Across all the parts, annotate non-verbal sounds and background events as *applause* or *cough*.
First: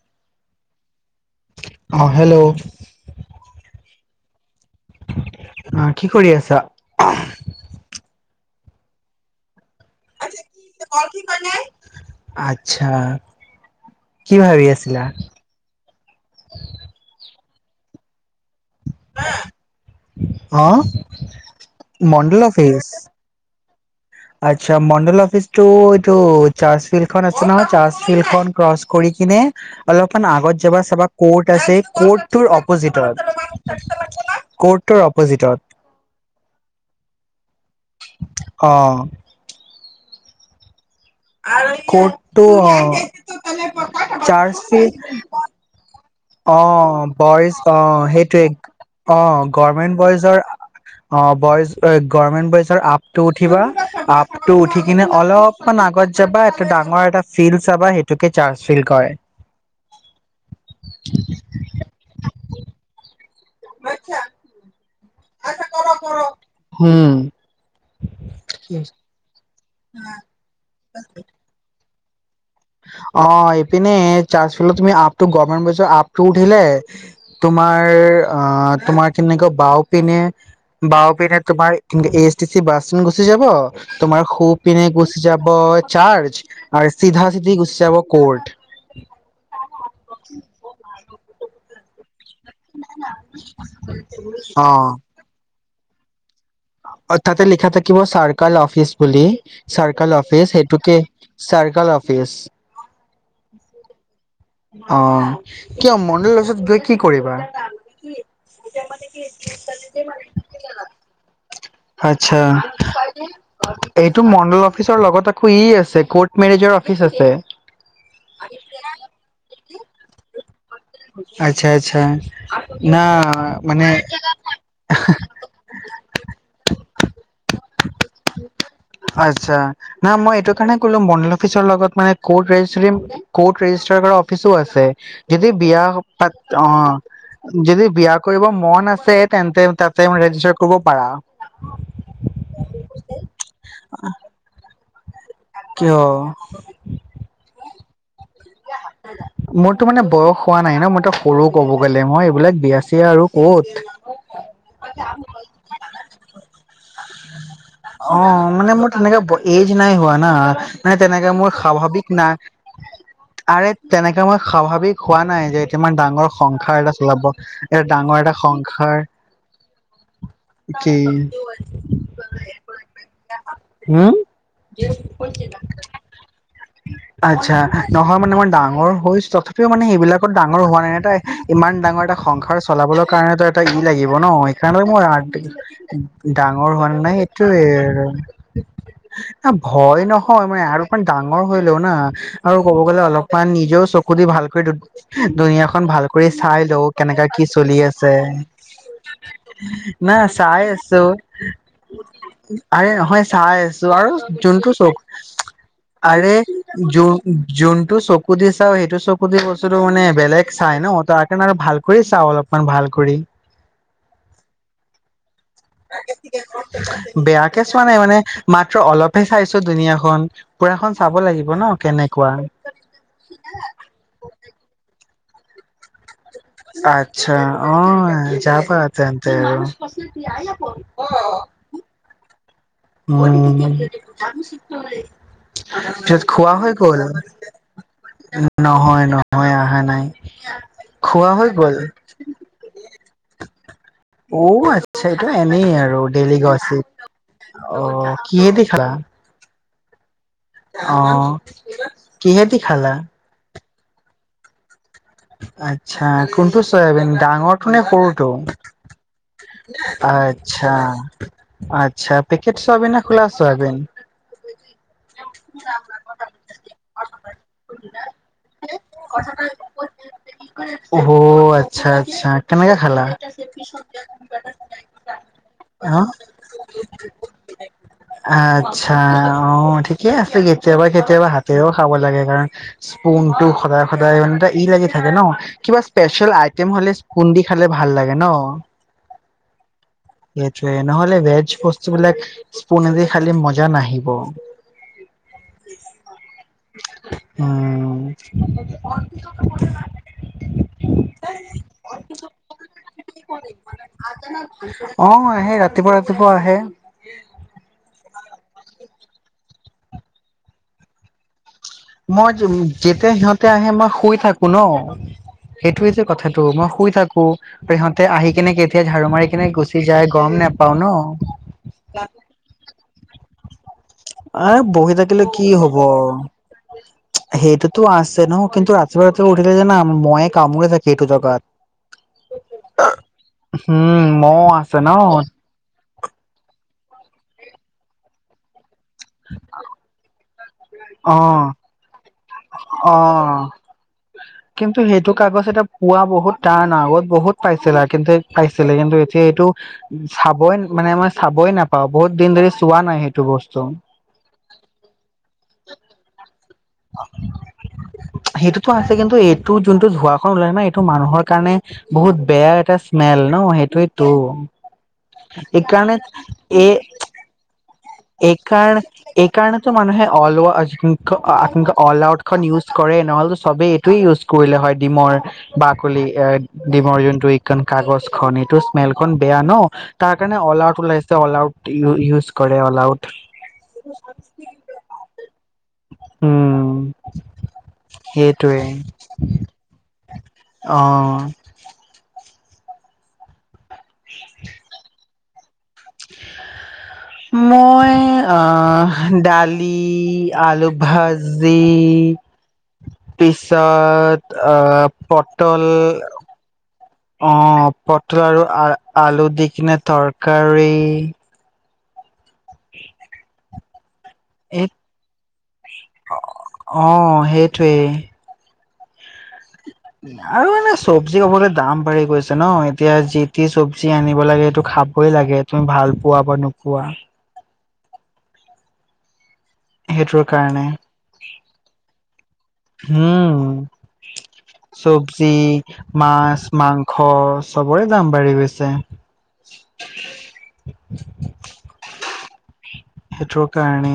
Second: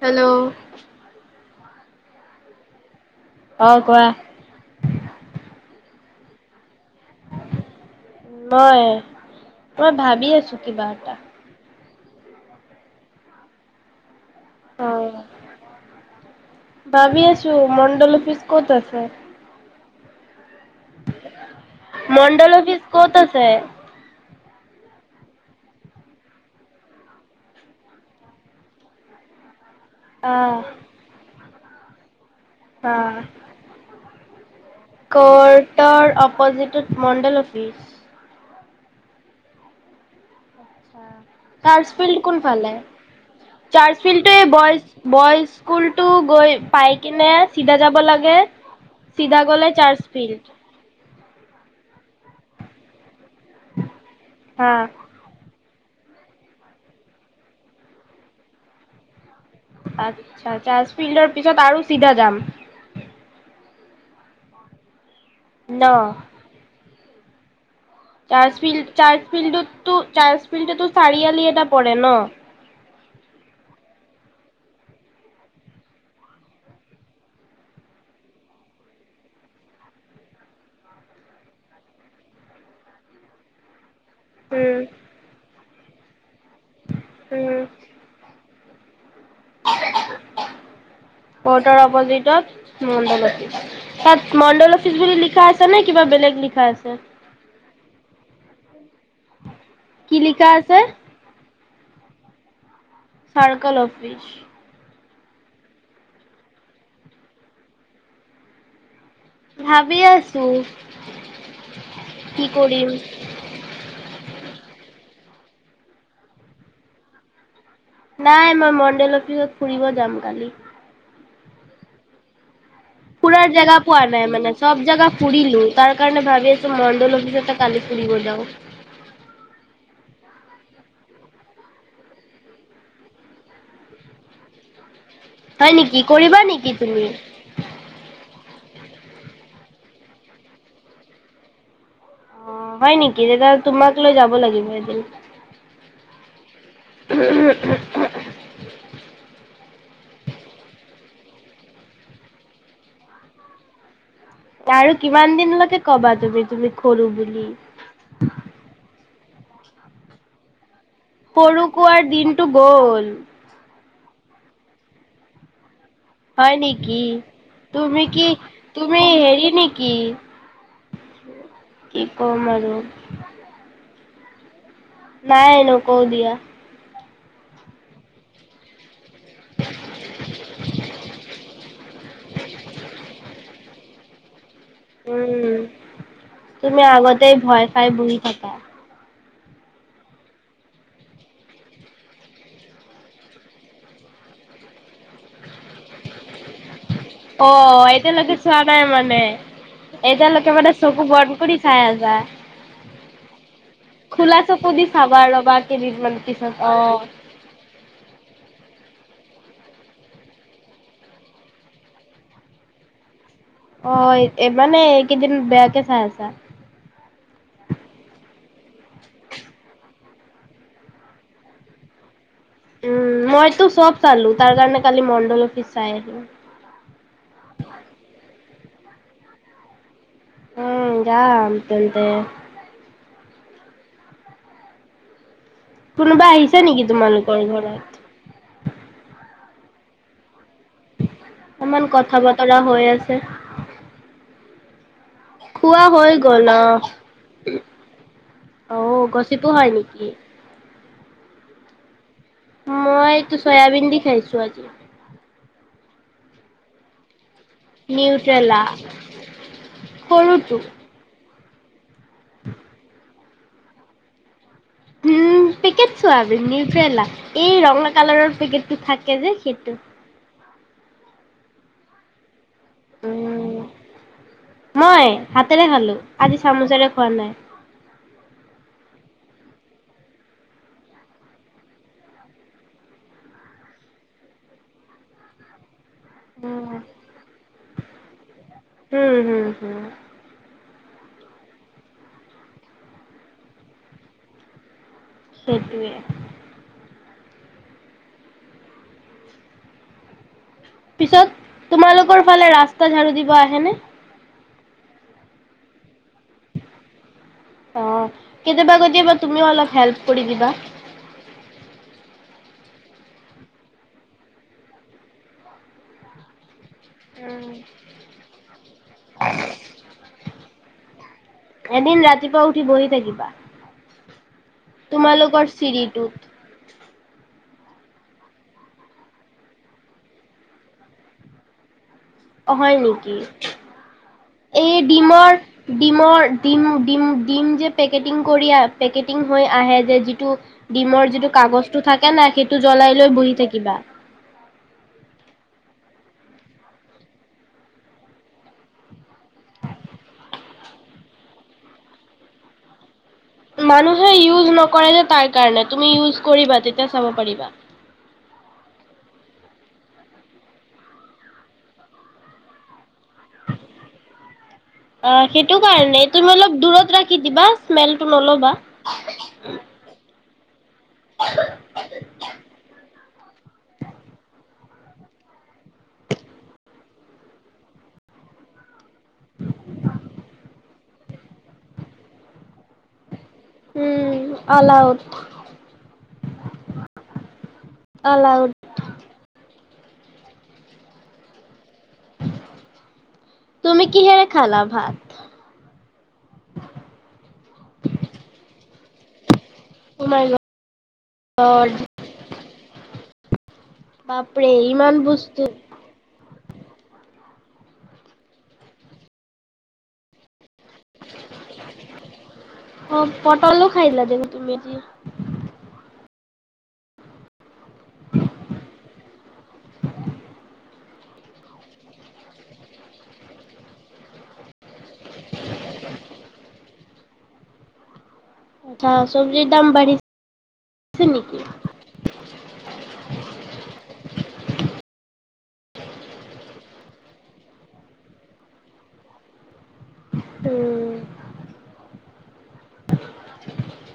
Hello? অ hello. অ কোৱা? আহ, কি কৰি আছা? মই, মই ভাবি আছো কিবা এটা। আচ্ছা। কি ভাবি আছিলা? অ'। ত মণ্ডল অফিচ ক'ত আ ছে? উম *inaudible* অ মণ্ডল অফিচ? আচ্ছা, মণ্ডল অফিচটো এইটো চাৰ্জ ফিল্ডখন আছে নহয়, চাৰ্জ ফিল্ড খন ক্ৰচ কৰি কিনে অলপমান আগত যাবা চাবা কট আছে কৰ্ট আ, কৰ্টটোৰ অপজিটত কৰ্টৰ অপজিটত মণ্ডল অফিচ। অ। চাৰ্চ ফিল্ড কৰ্টটো কোনফালে? চাৰ্চ অ ফিল্ডটো এই চাৰ্চ বইজ, ফিল্ড বইজ স্কুলটো গৈ অ, পাই কিনে বইজ চিধা অ যাব লাগে। সেইটোৱে, অ চিধা গ'লে চাৰ্চ গভৰ্মেণ্ট ফিল্ড। বইজৰ অ বইজ গভমেণ্ট বইজৰ আপটো উঠিবা, আপটো হা। উঠি কিনে অলপ খন আগত যাবা এটা ডাঙৰ এটা ফিল্ড চাবা সেইটোকে চাৰ্চ ফিল্ড কয়। আ চাৰ্জ ফিল্ডৰ পিছত আৰু চিধা যাম। মচছা *inaudible* ন। হুম। চাৰ্জ ফিল, চাৰ্জ ফিল্ডতো, চাৰ্জ ফিল্ডতো চাৰিআলি এটা প ন। অ ইপিনে চাৰ্জটো তুমি আপটো গমেন্ট আপটো উঠিলে তোমাৰ অ তোমাৰ কেনেকে বাও পিনে বাও পিনে তোমাৰ S T C bus station গুচি যাব তোমাৰ সো উম। পিনে গুচি যাব চাৰ্জ আৰুি *inaudible* ধা ত গুচি যাব কৰ্ট *inaudible* অ ত ৰ অপজিটত মণ্ডল অফিচ তাত মণ্ডল অ অফিচ বুলি লিখা আছে নে কিবা বেলেগ নে অ তাতে লিখা থাকিব চাৰ্কল অফিচ বুলি কি চাৰ্কল লিখা অফিচ আছে? সেইটোকে চাৰ্কল অফিচ চাৰ্কল অফিচ অ কিয় মন্দিৰৰ ওচৰত গৈ কি কৰিবা ভাবি আছো আচ্ছা কি কৰিম এইটো মণ্ডল অফিচৰ লগত আকৌ ই আছে কৰ্ট মেনেজৰ অফিচ আছে নাই মই মণ্ডেল অফিচত ফুৰিব যাম কালি আচ্ছা আচ্ছা না ফুৰাৰ জেগা মানে পোৱা নাই মানে চব জাগা ফুৰিলো তাৰ কাৰণে ভাবি আছো মন লিছে ত কালি ফুৰিব যাওঁ আচ্ছা না মই এইটো কাৰনে কলো মণ্ডল অফিচৰ লগত মানে কৰ্ট ৰেজিচ কৰ্ট ৰেজিষ্টাৰ কৰা অফিছো আছে যদি হয় বিয়া নেকি পাত কৰিবা অ নেকি তুমি? যদি বিয়া কৰিব মন আছে তেন্তে তাতে ৰেজিষ্টাৰ কৰিব পাৰা অ হয় নেকি তেতিয়া তোমাক লৈ যাব লাগিব বদ কিয়ো মোৰতো মানে বয়স হোৱা নাই ন মইতো সৰু ক'ব গ'লে মই এইবিলাক বিয়াচিয় আৰু কত আৰু কিমান দিনলৈকে কবা তুমি তুমি খো বুলি অ মানে মোৰ তেনেকে এজ নাই হোৱা না মানে তেনেকে মোৰ প়কুৱাৰ স্বাভাৱিক নাই দিনটো গ'ল আৰে তেনেকে মই স্বাভাৱিক হোৱা নাই যে কিমান ডাঙৰ হয় সংসাৰ এটা নেকি চলাব এটা তুমি ডাঙৰ কি এটা সংসাৰ তুমি হেৰি নেকি কি কি ক'ম আৰু *unintelligible* হম নাই নকৌ দিয়া আচ্ছা নহয় মানে মই ডাঙৰ হৈ তথাপিও মানে সেইবিলাকত ডাঙৰ হোৱা নাই এটা ইমান ডাঙৰ এটা সংসাৰ চলাবৰ কাৰণেতো এটা লাগিব ন সেইকাৰণ মোৰ উম ডাঙৰ হ তুমি নে নাই আগতে ভয় খাই বহি থাকা আৰু ভয় নহয় মান আৰু অকমান ডাঙৰ হৈলও না আৰু ক'ব গ'লে অলপমান নিজেও চকু দি ভালক দুুনীয়াখনন ভাল কৰি চাই লও কেনেকা কি অ চলি আছে এতিয়ালৈকে চোৱা নাই মানে না এতিয়ালৈকে চাই মানে আছো চকু বন্ধ কৰি চাই আ আৰে নহয় চাই আছো আৰু খোলা চকু যোনটো দি চক চাবা ৰবা কেইদিনমান আৰে পিছত অ য যোনটো চকু দি চাও সেইটো চকু গেই বস্তুটো মানে বেলেগ চাই ন তাৰ কাৰণে আৰু ভাল কৰি চাওঁ অলপমান ভাল কৰি অ এ মানে এই কেইদিন বেয়াকে চোৱা নাই মানে মাত্ৰ অলপহে চাইছো দুুনীয়া খন পুৰাখন চাব লাগিব ন কেনেকুৱা উম মইতো চব চালো তাৰ কাৰণে কালি ম ফিছাই আহ আচ্ছা অ য পা তেন্ত আৰু উম গা আট দে ম নি কোনোবা আহিছা নেকি তোমালোকৰ ঘৰত হৈ অহা নাই খোৱা হৈ গল ইমান কথা বতৰা হৈ আছে। আচ্ছা এইটো এনেই খোৱা আৰু হৈ ডেলি গ'ল গছিত অ'। অ কিহে দি খালা কি অ কিহেদি খালা মইতো চয়াবিন দি খাইছো আজি আচ্ছা কোনটো চয়াবিন ডাঙৰ ননে কৰোতো নিউট্ৰেলা সৰুটো। আচ্ছা আচ্ছা পেকেট চয়াবিন নে খোলা চয়াবিন উম পেকট চয়াবিন নিউট্ৰেলা এই ৰঙা কালাৰৰ পেকটটো থাকে যে সেইটো অহ আচ্ছা আচ্ছা তেনেকে খালা উম, মই হাতেৰে খালো অ আজি চামুচেৰে খোৱা নাই আচ্ছা অ ঠিকে আছে কেতিয়াবা কেতিয়াবা হাতেৰেও খাব লাগে কাৰণ স্পুন টো সদায় সদায় মান এটা ই লাগি থাকে ন কিবা স্পেচিয়েল আইটেম উম হলে দি খালে ভাল লাগে ন উম হম হম নহলে ভেজ বস্তুবিলাক স্পদি খালি মজা নাহিব। সেটোৱে উম পিছত তোমালোকৰ ফালে ৰাস্তা ঝাৰু দিব আহেনে অ আহে ৰাতিপুৱা ৰাতিপুৱা আহে। অ কেতিয়াবা কেতিয়াবা তুমিও অলপ হেল্প কৰি দিবা। মই যেতিয়া সিহঁতে আহে মই শুই থাকো ন সেইটোয়েই যে কথাটো মই শুই থাকো সিহঁতে আহি কিনে কেতিয়া ঝাৰু মাৰি কিনে গুচি যায় গম নোপাও ন। এদিন ৰাতিপুৱা উঠি বহি থাকিবা এ বহি থাকিলে তোমালোকৰ কি হব চিৰিটোত সেইটো। তো আছে নহ কিন্তু ৰাতি ব ৰা উঠিল যানা মহে কামুৰে থাকে এইটো জগাত হয় নেকি উম মহ এই আছে ন ডিমৰ ডিমৰ ডিম ডিম ডিম যে পেকেটিং কৰি আ পেকেটিং হৈ আহে যে যিটো ডিমৰ অ যিটো কাগজটো থাকে না সেইটো অ জ্বলাই লৈ বহি থাকিবা। পুৱো বহুত টান ন আগত বহুত পাইছিল আৰু কিন্তু পাইছিলে কিন্তু এতিয়া এইটো চাবই মানে মই চাবই নাপাওঁ বহুত দিন ধৰি চোৱা নাই সেইটো। বস্তু। মানুহে ইউজ নকৰে যে তাৰ কাৰণে তুমি ইউজ কৰিবা। তেতিয়া চাব পাৰিবা। টো আছে কিন্তু এইটো যোনটো ধোৱা খন ওলাই ন এইটো মানুহৰ কাৰণে বহুত বেয়া এটা মেল ন সেইটোৱেইতো অ সেইটো এইকাৰণে কাৰণে তুমি অলপ এই দূৰত ৰাখি দিবা স্মেলটো এই নল'বা। কাৰণ এই কাৰণেতো মানুহে অলৱ আজিংক অল আউট খন ইউজ কৰে নহ'লেো চবেই এইটোে ইউজ কৰিলে হয় ডিমৰ বাকলি এ ডিমৰ যোনটো এই কাগজ খ এইটোৰ স্মেল খন বেয়া ন তাৰ কাৰণে অল আউট ওলাইছে অল আউট ইউজ কৰে অল আউট উম অল আউট উম অল আউট। এইটোৱে অহ তুমি কি হেৰে খালা ভাত মই অ ডাল অ মাই আলুভাজি। গড পিছ তাত বাপৰে আ ইমান বস্তু। পটল অ পটল আৰু আ আলু দি কিনে তৰকাৰী ন *inaudible* অ প পটল খাই ল দেখো তুমি এই এতি অ সেইটোৱেই। আৰু এনে চবজি খাবলৈ দাম বাঢ়ি গৈছে ন, এতিয়া যি টি চবজি আনিব লাগে, সেইটো খাবই লাগে তুমি ভাল পোৱা বা নোপোৱা। তা চব বেছি দাম সেইটোৰ কাৰণে বাঢ়িছে, নেকি? উম, চবজি, মাছ মাংস চবৰে দাম বাঢ়ি গৈছে, উম, সেইটোৰ কাৰণে।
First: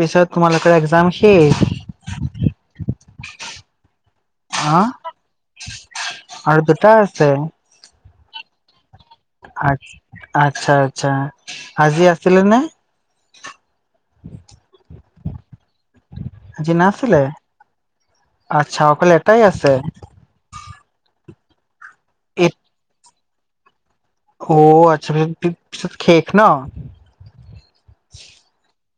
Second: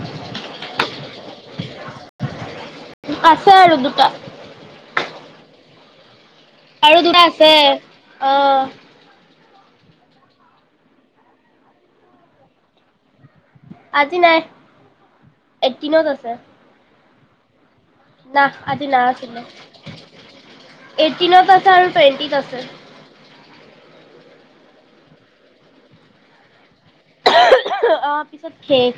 পিছত তোমালোকৰ একজাম শেষ। আছে আৰু দুটা। হা? আৰু দুটা আছে। অ। আ, আচ্ছা আচ্ছা, আজি আছিলে নে? আজি নাই এইটটিনত আছে। ছিলে না আচ্ছা, আজি না অকল এটাই আছে। টিনত আছা আৰু টোৱেণ্টিত আছে। অ আচ্ছা, পিত পিছত শেষ ন। অ পিছত শেষ।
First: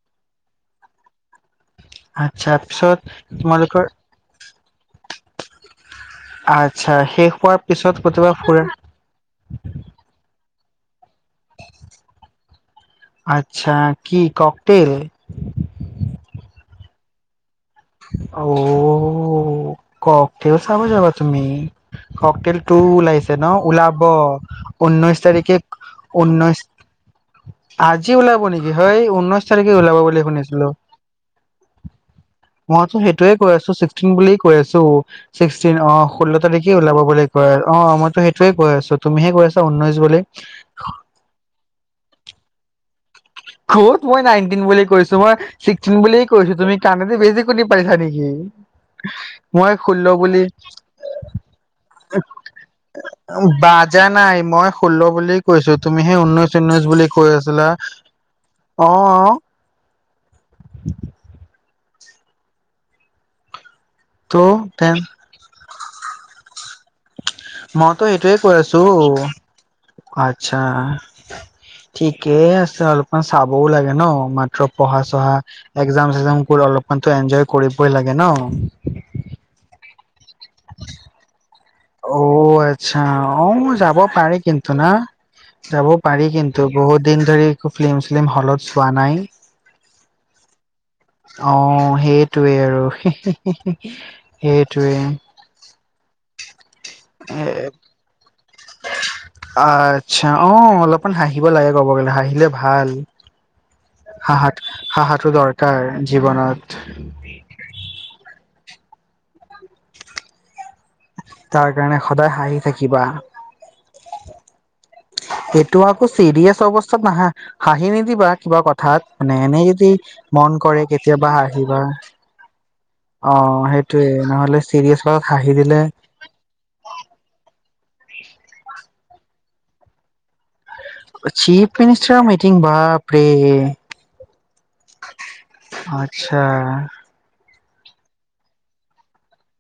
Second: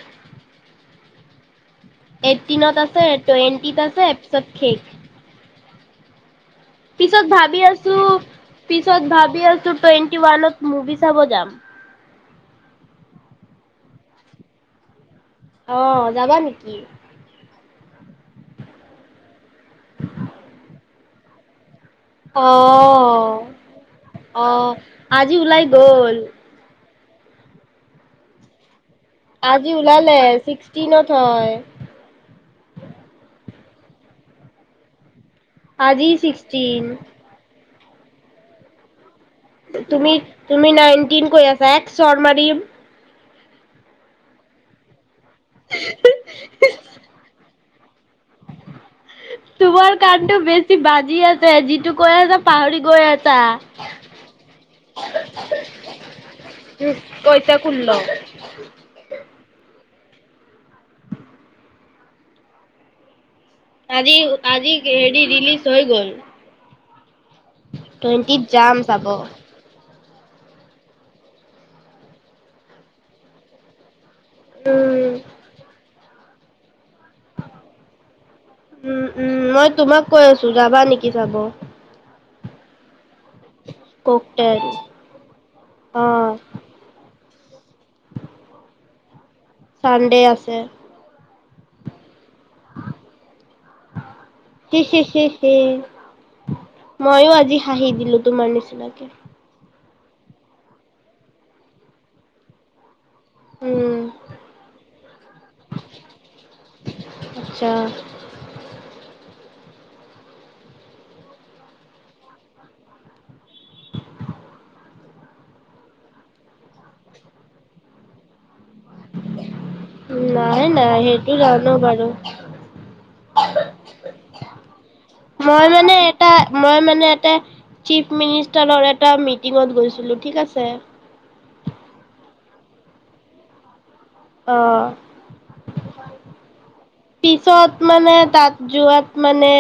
আচ্ছা এইটটিনত পিছত আছে টুৱেণ্টিত তোমালোকৰ আছে তাৰপিছত শেষ। আচ্ছা পিছত শেষ হোৱাৰ ভাবি পিছত আছো, কতোবা ফুৰা পিছত ভাবি আছো টুৱেণ্টি ওৱানত মুভি চাব যাম। আচ্ছা, কি ককটেল? আহ, যাবা নেকি? ঔ ককটেল চাব যাবা। তুমি? ককটেলটো অহ ওলাইছে ন, ওলাব অহ ঊনৈশ আজি তাৰিখে ওলাই গ'ল। ঊনৈশ আজি ওলাব নেকি? হয় ঊনৈশ আজি তাৰিখে ওলাব ওলালে, বুলি শুনিছিলো ছিক্সটিনত হয়। মইতো সেইটোয়ে কৈ আছো ছিক্সটিন বুলি কৈ আছো। ছিক্সটিন আজি অ'! ষোল্ল তাৰিখে ছিক্সটিন ওলাব বুলি কয় আৰু। অ'! মইতো সেইটোয়ে কৈ আছোঁ। তুমি, তুমি নাইন্টিন কৈ আছা চৰ মাৰিম। ক'ত মই নাইন্টিন বুলি কৈছোঁ। মই চিক্সটিন বুলিয়েই কৈছোঁ। তুমি কাণেদি বেছি শুনি নেকি? মই তোমাৰ ষোল্ল কাণটো বুলি, বেছি বাজি আছে যিটো কৈ আছা পাহৰি গৈ আছা। বাজা নাই। মই ষোল্ল বুলিয়ে কৈছোঁ। তুমিহে ঊনৈশ, ঊনৈশ বুলি কৈ কৈছে আছিলা। ষোল্ল অঁ! আজি, ত' আজি তেন হেৰি ৰিলিজ হৈ গ'ল। মইতো সেইটোয়ে টুৱেণ্টিত কৈ যাম আছোঁ। চাব। আচ্ছা! ঠিকেই আছে অলপমান চাবও লাগে ন'। মাত্ৰ পঢ়া উম, চহা এক একজাম, চেকজাম বোৰ আলপ মানেটো এনজয় কৰিবই লাগে ন'। উম, উম, মই তোমাক কৈ আছোঁ যাবা নেকি চাব? অ'! আচ্ছা! অ'! যাব পাৰি ককটেল কিন্তু না যাব পাৰি অ', কিন্তু। বহুত দিন ধৰি একো ফিল্ম চিল্ম হলত চোৱা নাই। চান্দে আছে। অ'! সেই সেইটোৱেই আৰু হি, সেইটোৱে হি, এ হি, হি চিনাকি আচ্ছা! অ'! অলপমান হাঁহিব লাগে ক'ব গ'লে, হাঁহিলে ভাল। উম, হাঁহাটো, হাঁহাটো দৰকাৰ জীৱনত। আচ্ছা তাৰ কাৰণে সদায় হাঁহি থাকিবা। এইটো আকৌ চিৰিয়াছ অৱস্থাত নাহা, হাঁহি নিদিবা কিবা কথা কথাত মানে, এনেই যদি মন নাই, কৰে নাই কেতিয়াবা সেইটো জানো হাঁহিবা। বাৰু। অ', ! সেইটোৱে নহ'লে চিৰিয়েছত হাঁহি মই দিলে। মানে এটা মই মানে এটা চিফ মিনিষ্টাৰৰ এটা মিটিঙত গৈছিলোঁ ঠিক আছে। চিফ মিনিষ্টাৰৰ মিটিং বাপৰে! অ'। আচ্ছা! পিছত মানে, তাত যোৱাত মানে,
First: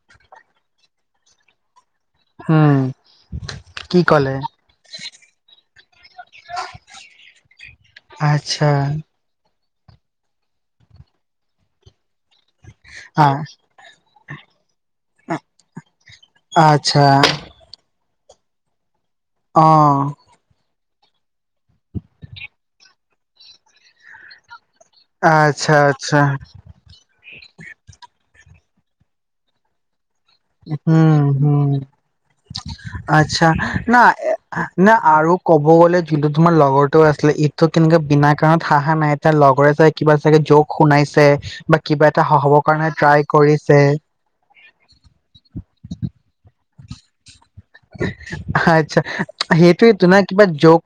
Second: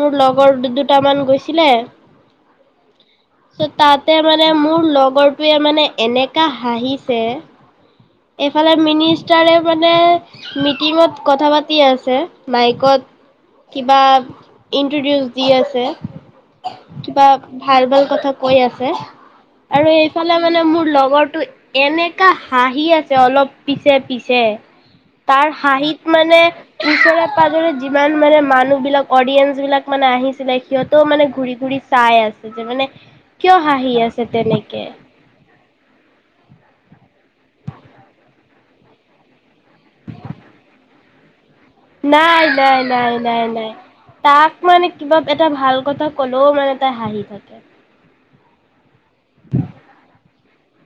মোৰ লগৰ দু, দুটামান গৈছিলে। উম! ত' কি তাতে ক'লে মানে, মোৰ লগৰটোৱে মানে, এনেকা হাঁহিছে। আচ্ছা এইফালে মিনিষ্টাৰ মানে মিটিঙত কথা পাতি আছে। মাইকত, আ কিবা ইনট্ৰডিউচ দি আছে। আচ্ছা কিবা ভাল ভাল কথা কৈ আছে। অ আৰু এইফালে মানে মোৰ লগৰটো এনেকা হাঁহি আ অলপ পিছে পিছে তাৰ আচ্ছা হাঁহিত আচ্ছা মানে পাজৰে যিমান মানে মানুহ বিলাক অডিয়েন্ঞ্চ বিলাক মানে আহিছ হুম হুম, যে মানে আচ্ছা, কিয় হাঁহি না আছে তেনেকে না আৰু কব গলে যোনটো তোমাৰ লগৰতো আছিলে ইটো তেনেকুৱা বিনা কাৰণত হাহা নাই তাৰ লগৰে চাগ কিবা চাগে জক শুনাইছে বা কিবা এটা নাই, হহবৰ নাই, কাৰণে নাই, ট্ৰাই নাই, নাই কৰিছে তাক মানে কিবা এটা ভাল কথা কলো সিমান এটা হাঁহি থাকে। আচ্ছা, সেইটোৱেটো ন কিবা যক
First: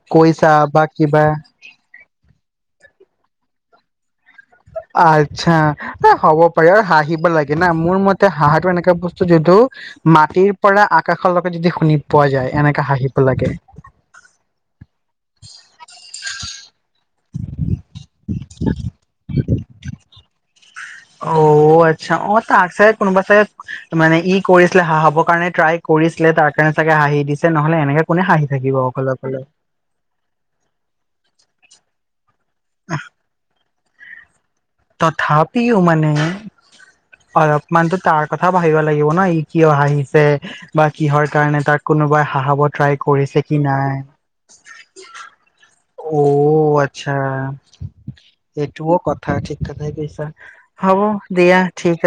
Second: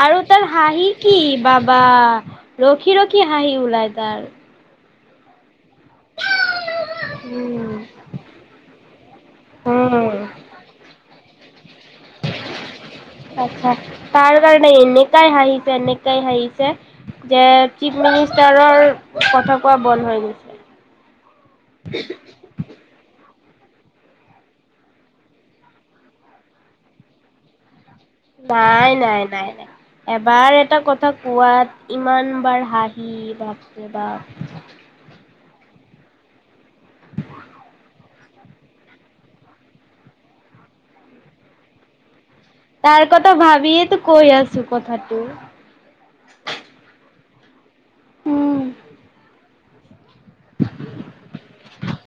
আৰু তাৰ হাঁহি কি, বাবা ৰখি ৰখি হাঁহি ওলাই তাৰ। আচ্ছা। এ হ'ব পাৰে আৰু হাঁহিব লাগে না উম মোৰ মতে হাঁহাটো এনেকুৱা বস্তু যদিটো, উম মাটিৰ পৰা আকাশৰ যদি শুনি পোৱা যায় এনেকা হাঁহিব লাগে। আচ্ছা, তাৰ কাৰণে এনেকাই হাঁহিছে এনেকাই হাঁহিছে যে চিফ মিনিষ্টাৰৰ কথা কোৱা বন্ধ হৈ অ' আচ্ছা গৈছে। অ' তাক চাগে কোনোবা চাগে মানে ই কৰিছিলে হহাঁবৰ বৰ কাৰণে ট্ৰাই কৰিছিলে তাৰ কাৰণে চাগে হাঁহি দিছে নহলে এনেকে কোনে হাঁহি থাকিব নাই অকলে নাই অকলে নাই নাই, এবাৰ এটা কথা কোৱাত ইমান বাৰ হাঁহি বা বা তথাপিও মানে, অলপমানতো তাৰ কথাও ভাবিব লাগিব ন ই কিয় হাহিঁছে বা কিহৰ কাৰণে তাৰ কোনোবা তাৰ কথা ভাবিয়ে তো কৈ আছো কথাটো অ আচ্ছা। উম এইটো কথা ঠী কথাই কৈছো হ'ব দিয়া ঠিক আছে